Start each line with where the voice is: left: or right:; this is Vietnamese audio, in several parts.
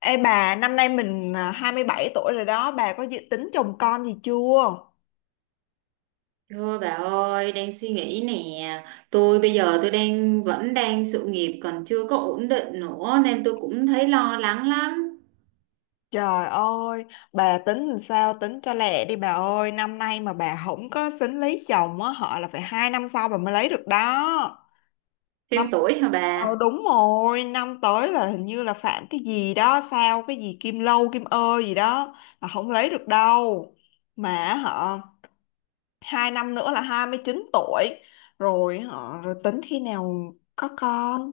left: Ê bà, năm nay mình 27 tuổi rồi đó, bà có dự tính chồng con gì chưa?
right: Thôi bà ơi, đang suy nghĩ nè. Bây giờ tôi đang vẫn sự nghiệp còn chưa có ổn định nữa nên tôi cũng thấy lo lắng lắm.
left: Trời ơi, bà tính làm sao tính cho lẹ đi bà ơi, năm nay mà bà không có tính lấy chồng á, họ là phải 2 năm sau bà mới lấy được đó. Năm
right: Thêm tuổi hả
left: Ờ
right: bà?
left: đúng rồi, năm tới là hình như là phạm cái gì đó, sao cái gì Kim Lâu, Kim Ơ gì đó là không lấy được đâu. Mà họ 2 năm nữa là 29 tuổi rồi rồi tính khi nào có con.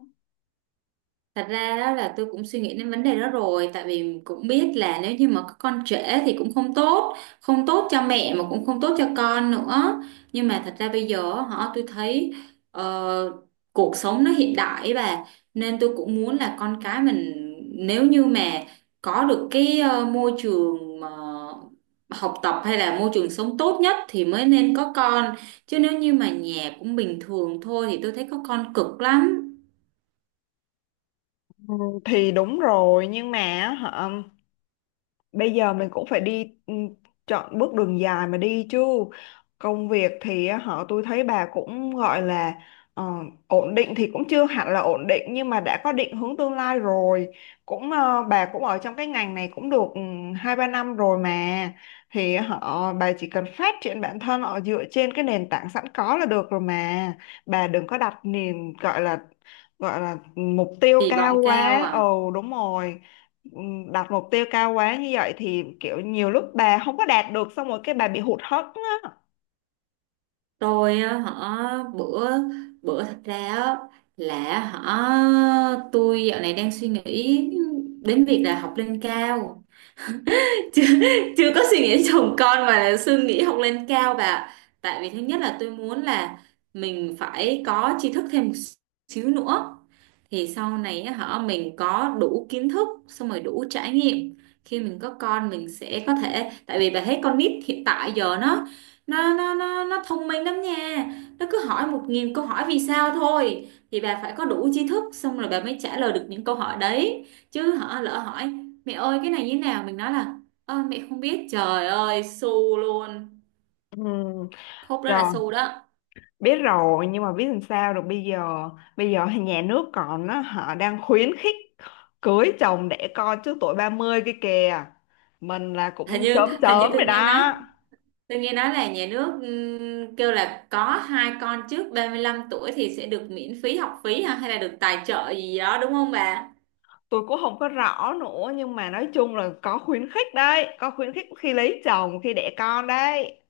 right: Thật ra đó là tôi cũng suy nghĩ đến vấn đề đó rồi, tại vì cũng biết là nếu như mà có con trễ thì cũng không tốt, cho mẹ mà cũng không tốt cho con nữa, nhưng mà thật ra bây giờ tôi thấy ờ, cuộc sống nó hiện đại ấy bà, nên tôi cũng muốn là con cái mình nếu như mà có được cái môi trường mà học tập hay là môi trường sống tốt nhất thì mới nên có con, chứ nếu như mà nhà cũng bình thường thôi thì tôi thấy có con cực lắm.
left: Thì đúng rồi nhưng mà hả, bây giờ mình cũng phải đi, chọn bước đường dài mà đi chứ. Công việc thì họ tôi thấy bà cũng gọi là ờ, ổn định thì cũng chưa hẳn là ổn định nhưng mà đã có định hướng tương lai rồi, cũng bà cũng ở trong cái ngành này cũng được 2, 3 năm rồi mà, thì họ bà chỉ cần phát triển bản thân, họ dựa trên cái nền tảng sẵn có là được rồi mà, bà đừng có đặt niềm gọi là mục tiêu
right: Kỳ
left: cao
right: vọng cao
left: quá.
right: à?
left: Ồ, đúng rồi. Đặt mục tiêu cao quá như vậy thì kiểu nhiều lúc bà không có đạt được, xong rồi cái bà bị hụt hẫng á.
right: Tôi á, hả bữa bữa thật ra á, là tôi dạo này đang suy nghĩ đến việc là học lên cao. chưa, Chưa có suy nghĩ đến chồng con mà là suy nghĩ học lên cao bà ạ. Tại vì thứ nhất là tôi muốn là mình phải có tri thức thêm một xíu nữa, thì sau này á, mình có đủ kiến thức xong rồi đủ trải nghiệm, khi mình có con mình sẽ có thể, tại vì bà thấy con nít hiện tại giờ nó thông minh lắm nha. Nó cứ hỏi 1.000 câu hỏi vì sao thôi, thì bà phải có đủ tri thức xong rồi bà mới trả lời được những câu hỏi đấy, chứ lỡ hỏi mẹ ơi cái này như thế nào mình nói là "Ơ mẹ không biết" trời ơi su luôn.
left: Ừ,
right: Khúc đó
left: rồi
right: là su đó.
left: biết rồi nhưng mà biết làm sao được bây giờ, bây giờ thì nhà nước còn á, họ đang khuyến khích cưới chồng đẻ con trước tuổi 30 kia kìa, mình là
right: hình
left: cũng
right: như
left: chớm
right: hình như
left: chớm
right: tôi
left: rồi
right: nghe nói
left: đó.
right: tôi nghe nói là nhà nước kêu là có hai con trước 35 tuổi thì sẽ được miễn phí học phí ha, hay là được tài trợ gì đó đúng không bà?
left: Tôi cũng không có rõ nữa nhưng mà nói chung là có khuyến khích đấy, có khuyến khích khi lấy chồng khi đẻ con đấy,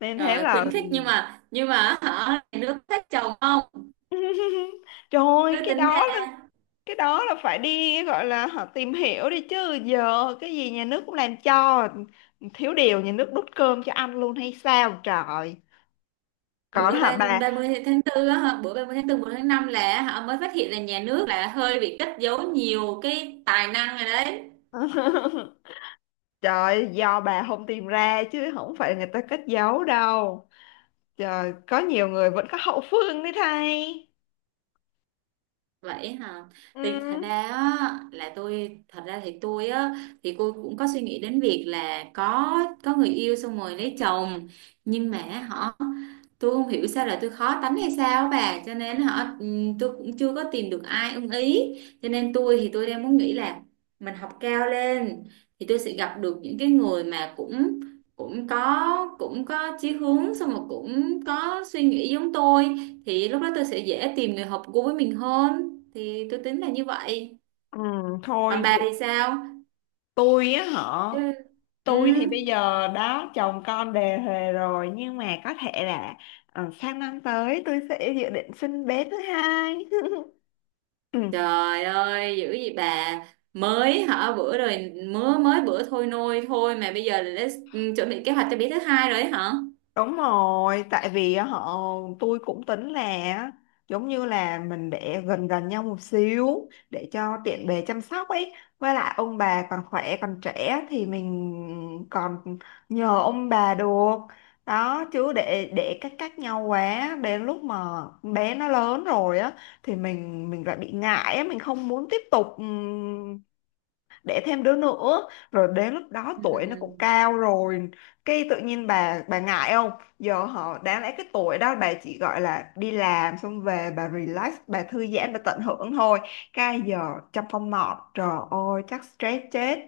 left: nên thế
right: Rồi khuyến
left: là.
right: khích nhưng mà nhưng mà nhà nước thích chồng không?
left: Trời ơi,
right: Tôi
left: cái
right: tính
left: đó là
right: ra
left: phải đi gọi là họ tìm hiểu đi chứ, giờ cái gì nhà nước cũng làm cho, thiếu điều nhà nước đút cơm cho ăn luôn hay sao trời, còn
right: bữa
left: hả bà.
right: ba mươi tháng tư á hả, bữa 30 tháng tư một tháng 5 là mới phát hiện là nhà nước là hơi bị cất giấu nhiều cái tài năng rồi đấy.
left: Trời, do bà không tìm ra chứ không phải người ta cất giấu đâu, trời, có nhiều người vẫn có hậu phương đấy thay.
right: Vậy hả?
left: Ừ.
right: Thì thật ra á, là tôi thật ra thì tôi á, thì cô cũng có suy nghĩ đến việc là có người yêu xong rồi lấy chồng, nhưng mà tôi không hiểu sao là tôi khó tánh hay sao á bà, cho nên tôi cũng chưa có tìm được ai ưng ý, cho nên tôi thì tôi đang muốn nghĩ là mình học cao lên thì tôi sẽ gặp được những cái người mà cũng cũng có, cũng có chí hướng xong rồi cũng có suy nghĩ giống tôi, thì lúc đó tôi sẽ dễ tìm người hợp gu với mình hơn, thì tôi tính là như vậy.
left: Ừ,
right: Còn
left: thôi.
right: bà thì sao?
left: Tôi á hả,
right: Ừ. Ừ.
left: tôi thì bây giờ đã chồng con đề huề rồi nhưng mà có thể là sang năm tới tôi sẽ dự định sinh bé thứ hai. Ừ.
right: Trời ơi, dữ gì bà! Mới bữa rồi mới mới bữa thôi nôi thôi mà bây giờ là đã, ừ, chuẩn bị kế hoạch cho bé thứ hai rồi ấy hả?
left: Đúng rồi, tại vì á, họ tôi cũng tính là á, giống như là mình để gần gần nhau một xíu để cho tiện bề chăm sóc ấy. Với lại ông bà còn khỏe còn trẻ thì mình còn nhờ ông bà được. Đó chứ để cách cách nhau quá, đến lúc mà bé nó lớn rồi á thì mình lại bị ngại á, mình không muốn tiếp tục đẻ thêm đứa nữa, rồi đến lúc đó
right: Ừ.
left: tuổi nó cũng cao rồi, cái tự nhiên bà ngại không, giờ họ đáng lẽ cái tuổi đó bà chỉ gọi là đi làm xong về bà relax, bà thư giãn, bà tận hưởng thôi, cái giờ trong phong mọt trời ơi chắc stress chết.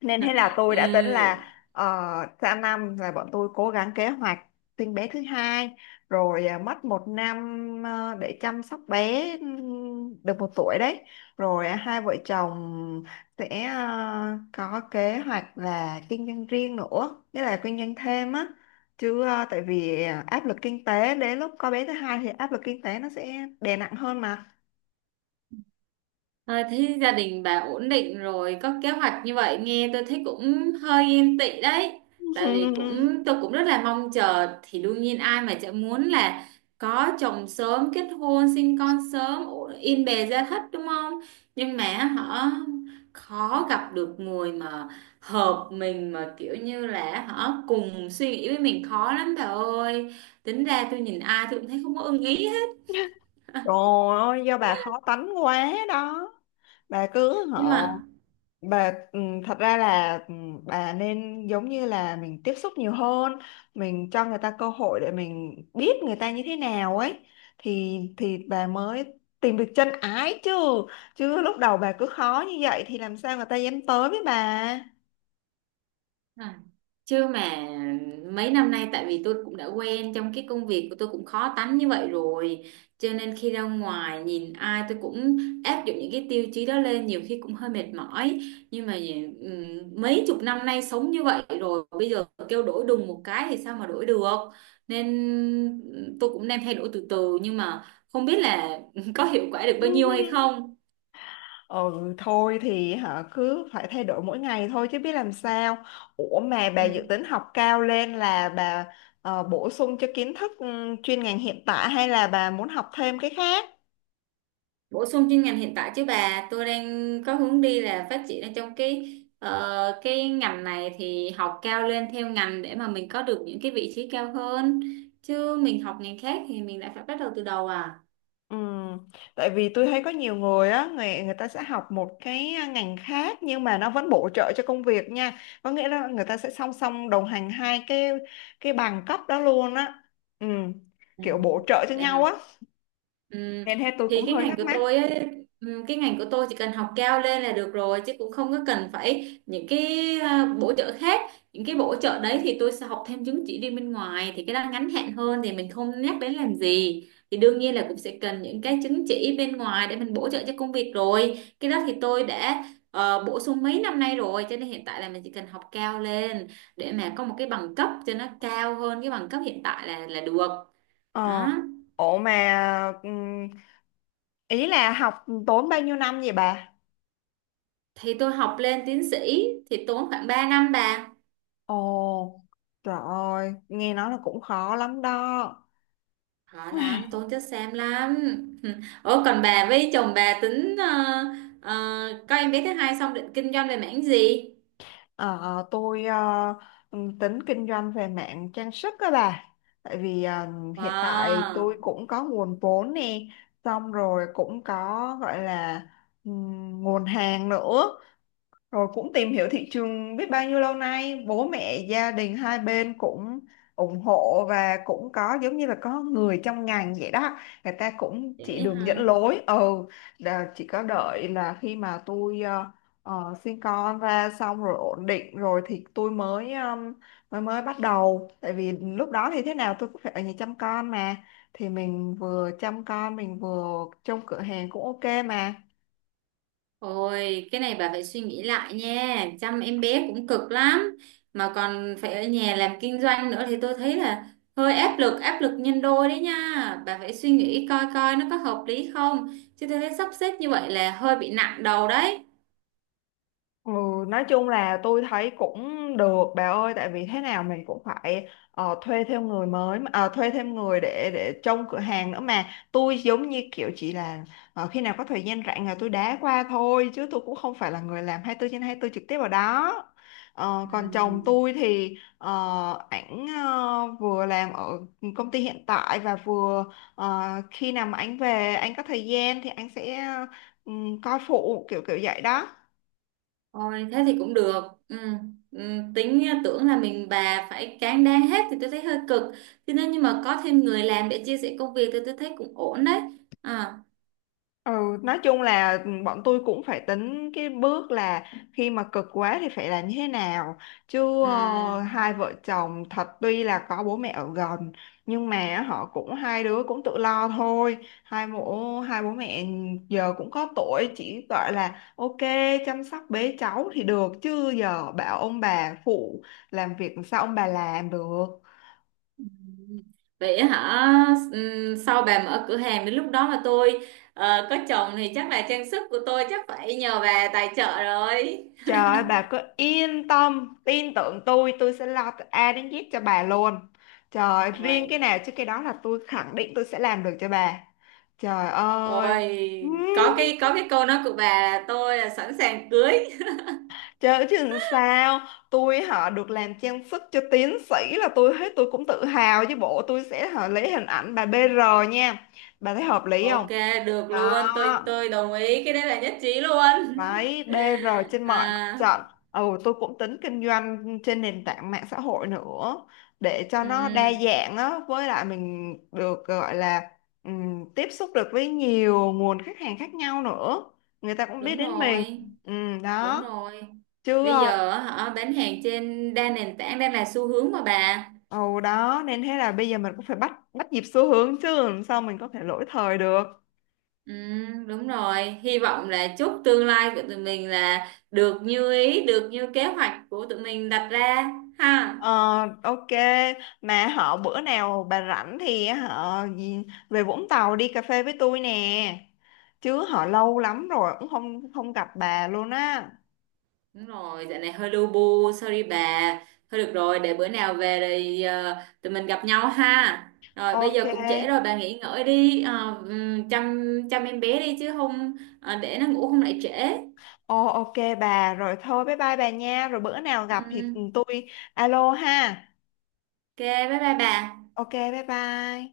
left: Nên thế là tôi
right: Ừ.
left: đã tính là sang năm là bọn tôi cố gắng kế hoạch sinh bé thứ hai, rồi à, mất 1 năm để chăm sóc bé được 1 tuổi đấy, rồi à, hai vợ chồng sẽ có kế hoạch là kinh doanh riêng nữa, nghĩa là kinh doanh thêm á, chứ tại vì áp lực kinh tế đến lúc có bé thứ hai thì áp lực kinh tế nó sẽ đè nặng hơn mà.
right: À, thế gia đình bà ổn định rồi có kế hoạch như vậy nghe tôi thấy cũng hơi yên tị đấy, tại vì tôi cũng rất là mong chờ, thì đương nhiên ai mà chả muốn là có chồng sớm, kết hôn sinh con sớm, yên bề gia thất đúng không, nhưng mà họ khó gặp được người mà hợp mình, mà kiểu như là họ cùng suy nghĩ với mình khó lắm bà ơi. Tính ra tôi nhìn ai tôi cũng thấy không có ưng ý hết.
left: Trời ơi, do bà khó tánh quá đó. Bà cứ hả
right: Nhưng mà.
left: bà thật ra là, bà nên giống như là mình tiếp xúc nhiều hơn, mình cho người ta cơ hội để mình biết người ta như thế nào ấy, thì bà mới tìm được chân ái chứ, chứ lúc đầu bà cứ khó như vậy thì làm sao người ta dám tới với bà.
right: À. Chứ mà mấy năm nay, tại vì tôi cũng đã quen trong cái công việc của tôi cũng khó tánh như vậy rồi cho nên khi ra ngoài nhìn ai tôi cũng áp dụng những cái tiêu chí đó lên, nhiều khi cũng hơi mệt mỏi, nhưng mà mấy chục năm nay sống như vậy rồi bây giờ kêu đổi đùng một cái thì sao mà đổi được, nên tôi cũng đang thay đổi từ từ nhưng mà không biết là có hiệu quả được bao nhiêu hay không.
left: Ừ, thôi thì hả cứ phải thay đổi mỗi ngày thôi chứ biết làm sao. Ủa mà bà dự
right: Ừ.
left: tính học cao lên là bà bổ sung cho kiến thức, chuyên ngành hiện tại hay là bà muốn học thêm cái khác.
right: Bổ sung chuyên ngành hiện tại chứ bà, tôi đang có hướng đi là phát triển ở trong cái cái ngành này, thì học cao lên theo ngành để mà mình có được những cái vị trí cao hơn, chứ mình học ngành khác thì mình lại phải bắt đầu từ đầu à.
left: Ừ. Tại vì tôi thấy có nhiều người á, người người ta sẽ học một cái ngành khác nhưng mà nó vẫn bổ trợ cho công việc nha, có nghĩa là người ta sẽ song song đồng hành hai cái bằng cấp đó luôn á. Ừ.
right: À,
left: Kiểu bổ trợ cho
right: vậy
left: nhau
right: hả?
left: á,
right: Ừm,
left: nên thế tôi
right: thì
left: cũng hơi thắc mắc.
right: cái ngành của tôi chỉ cần học cao lên là được rồi, chứ cũng không có cần phải những cái bổ trợ khác, những cái bổ trợ đấy thì tôi sẽ học thêm chứng chỉ đi bên ngoài thì cái đó ngắn hạn hơn thì mình không nhắc đến làm gì, thì đương nhiên là cũng sẽ cần những cái chứng chỉ bên ngoài để mình bổ trợ cho công việc rồi, cái đó thì tôi đã bổ sung mấy năm nay rồi, cho nên hiện tại là mình chỉ cần học cao lên để mà có một cái bằng cấp cho nó cao hơn cái bằng cấp hiện tại là được.
left: Ờ
right: Đó
left: ủa mà Ý là học tốn bao nhiêu năm vậy bà.
right: thì tôi học lên tiến sĩ thì tốn khoảng 3 năm bà.
left: Ồ, trời ơi, nghe nói là cũng khó lắm đó.
right: Họ làm tốn chất xám lắm. Ủa còn bà với chồng bà tính có em bé thứ hai xong định kinh doanh về mảng gì?
left: Ờ, ờ, tôi tính kinh doanh về mạng trang sức các bà, tại vì hiện tại
right: Wow.
left: tôi cũng có nguồn vốn nè, xong rồi cũng có gọi là nguồn hàng nữa, rồi cũng tìm hiểu thị trường biết bao nhiêu lâu nay, bố mẹ, gia đình hai bên cũng ủng hộ và cũng có giống như là có người trong ngành vậy đó. Người ta cũng chỉ
right: Vậy
left: đường dẫn
right: hả?
left: lối. Ừ, là chỉ có đợi là khi mà tôi sinh con ra xong rồi ổn định rồi thì tôi mới mới mới bắt đầu. Tại vì lúc đó thì thế nào tôi cũng phải ở nhà chăm con mà. Thì mình vừa chăm con, mình vừa trông cửa hàng cũng ok mà.
right: Ôi cái này bà phải suy nghĩ lại nha, chăm em bé cũng cực lắm mà còn phải ở nhà làm kinh doanh nữa thì tôi thấy là hơi áp lực, áp lực nhân đôi đấy nha. Bà phải suy nghĩ coi coi nó có hợp lý không, chứ tôi thấy sắp xếp như vậy là hơi bị nặng đầu đấy.
left: Ừ, nói chung là tôi thấy cũng được bà ơi, tại vì thế nào mình cũng phải thuê thêm người để trông cửa hàng nữa mà, tôi giống như kiểu chỉ là khi nào có thời gian rảnh là tôi đá qua thôi, chứ tôi cũng không phải là người làm 24 trên 24 trực tiếp ở đó. Ờ,
right: Ừ.
left: còn chồng tôi thì ảnh vừa làm ở công ty hiện tại và vừa ờ, khi nào mà anh về anh có thời gian thì anh sẽ ừ, coi phụ kiểu kiểu vậy đó.
right: Ôi thế thì cũng được. Ừ. Ừ. Tính tưởng là mình bà phải cán đáng hết thì tôi thấy hơi cực, thế nên nhưng mà có thêm người làm để chia sẻ công việc thì tôi thấy cũng ổn đấy. À.
left: Ừ, nói chung là bọn tôi cũng phải tính cái bước là khi mà cực quá thì phải là như thế nào, chứ
right: Ừ.
left: hai vợ chồng thật tuy là có bố mẹ ở gần nhưng mà họ cũng, hai đứa cũng tự lo thôi, hai bố mẹ giờ cũng có tuổi chỉ gọi là ok chăm sóc bế cháu thì được, chứ giờ bảo ông bà phụ làm việc sao ông bà làm được.
right: Vậy hả? Ừ. Sau bà mở cửa hàng đến lúc đó mà tôi có chồng thì chắc là trang sức của tôi chắc phải nhờ bà tài trợ rồi.
left: Trời ơi bà cứ yên tâm, tin tưởng tôi sẽ lo từ A đến Z cho bà luôn. Trời ơi, riêng
right: Ôi,
left: cái nào chứ cái đó là tôi khẳng định tôi sẽ làm được cho bà. Trời ơi.
right: ôi có cái câu nói của bà là tôi là sẵn sàng cưới.
left: Trời ơi, chứ làm sao. Tôi họ được làm trang sức cho tiến sĩ là tôi hết, tôi cũng tự hào chứ bộ, tôi sẽ họ lấy hình ảnh bà BR nha. Bà thấy hợp lý không?
right: Ok, được
left: Đó.
right: luôn, tôi đồng ý, cái đấy là nhất trí luôn.
left: Đấy, BR trên mọi mặt
right: À,
left: trận. Ừ, tôi cũng tính kinh doanh trên nền tảng mạng xã hội nữa để cho
right: ừ,
left: nó đa dạng á, với lại mình được gọi là tiếp xúc được với nhiều nguồn khách hàng khác nhau nữa. Người ta cũng biết
right: đúng
left: đến mình.
right: rồi, đúng
left: Đó.
right: rồi.
left: Chứ
right: Bây giờ hả, bán hàng trên đa nền tảng đang là xu hướng mà bà.
left: ừ, đó nên thế là bây giờ mình cũng phải bắt bắt nhịp xu hướng chứ làm sao mình có thể lỗi thời được.
right: Ừ, đúng rồi, hy vọng là chúc tương lai của tụi mình là được như ý, được như kế hoạch của tụi mình đặt ra ha.
left: Ờ, ok mà họ bữa nào bà rảnh thì họ về Vũng Tàu đi cà phê với tôi nè, chứ họ lâu lắm rồi cũng không không gặp bà luôn á.
right: Đúng rồi, dạo này hơi lu bu, sorry bà. Thôi được rồi, để bữa nào về thì tụi mình gặp nhau ha. Rồi bây
left: Ok.
right: giờ cũng trễ rồi, bà nghỉ ngơi đi, chăm chăm em bé đi, chứ không để nó ngủ không lại trễ.
left: Ồ, ok bà, rồi thôi bye bye bà nha, rồi bữa nào gặp thì
right: Ừ,
left: tôi alo ha.
right: ok, bye bye bà.
left: Ok bye bye.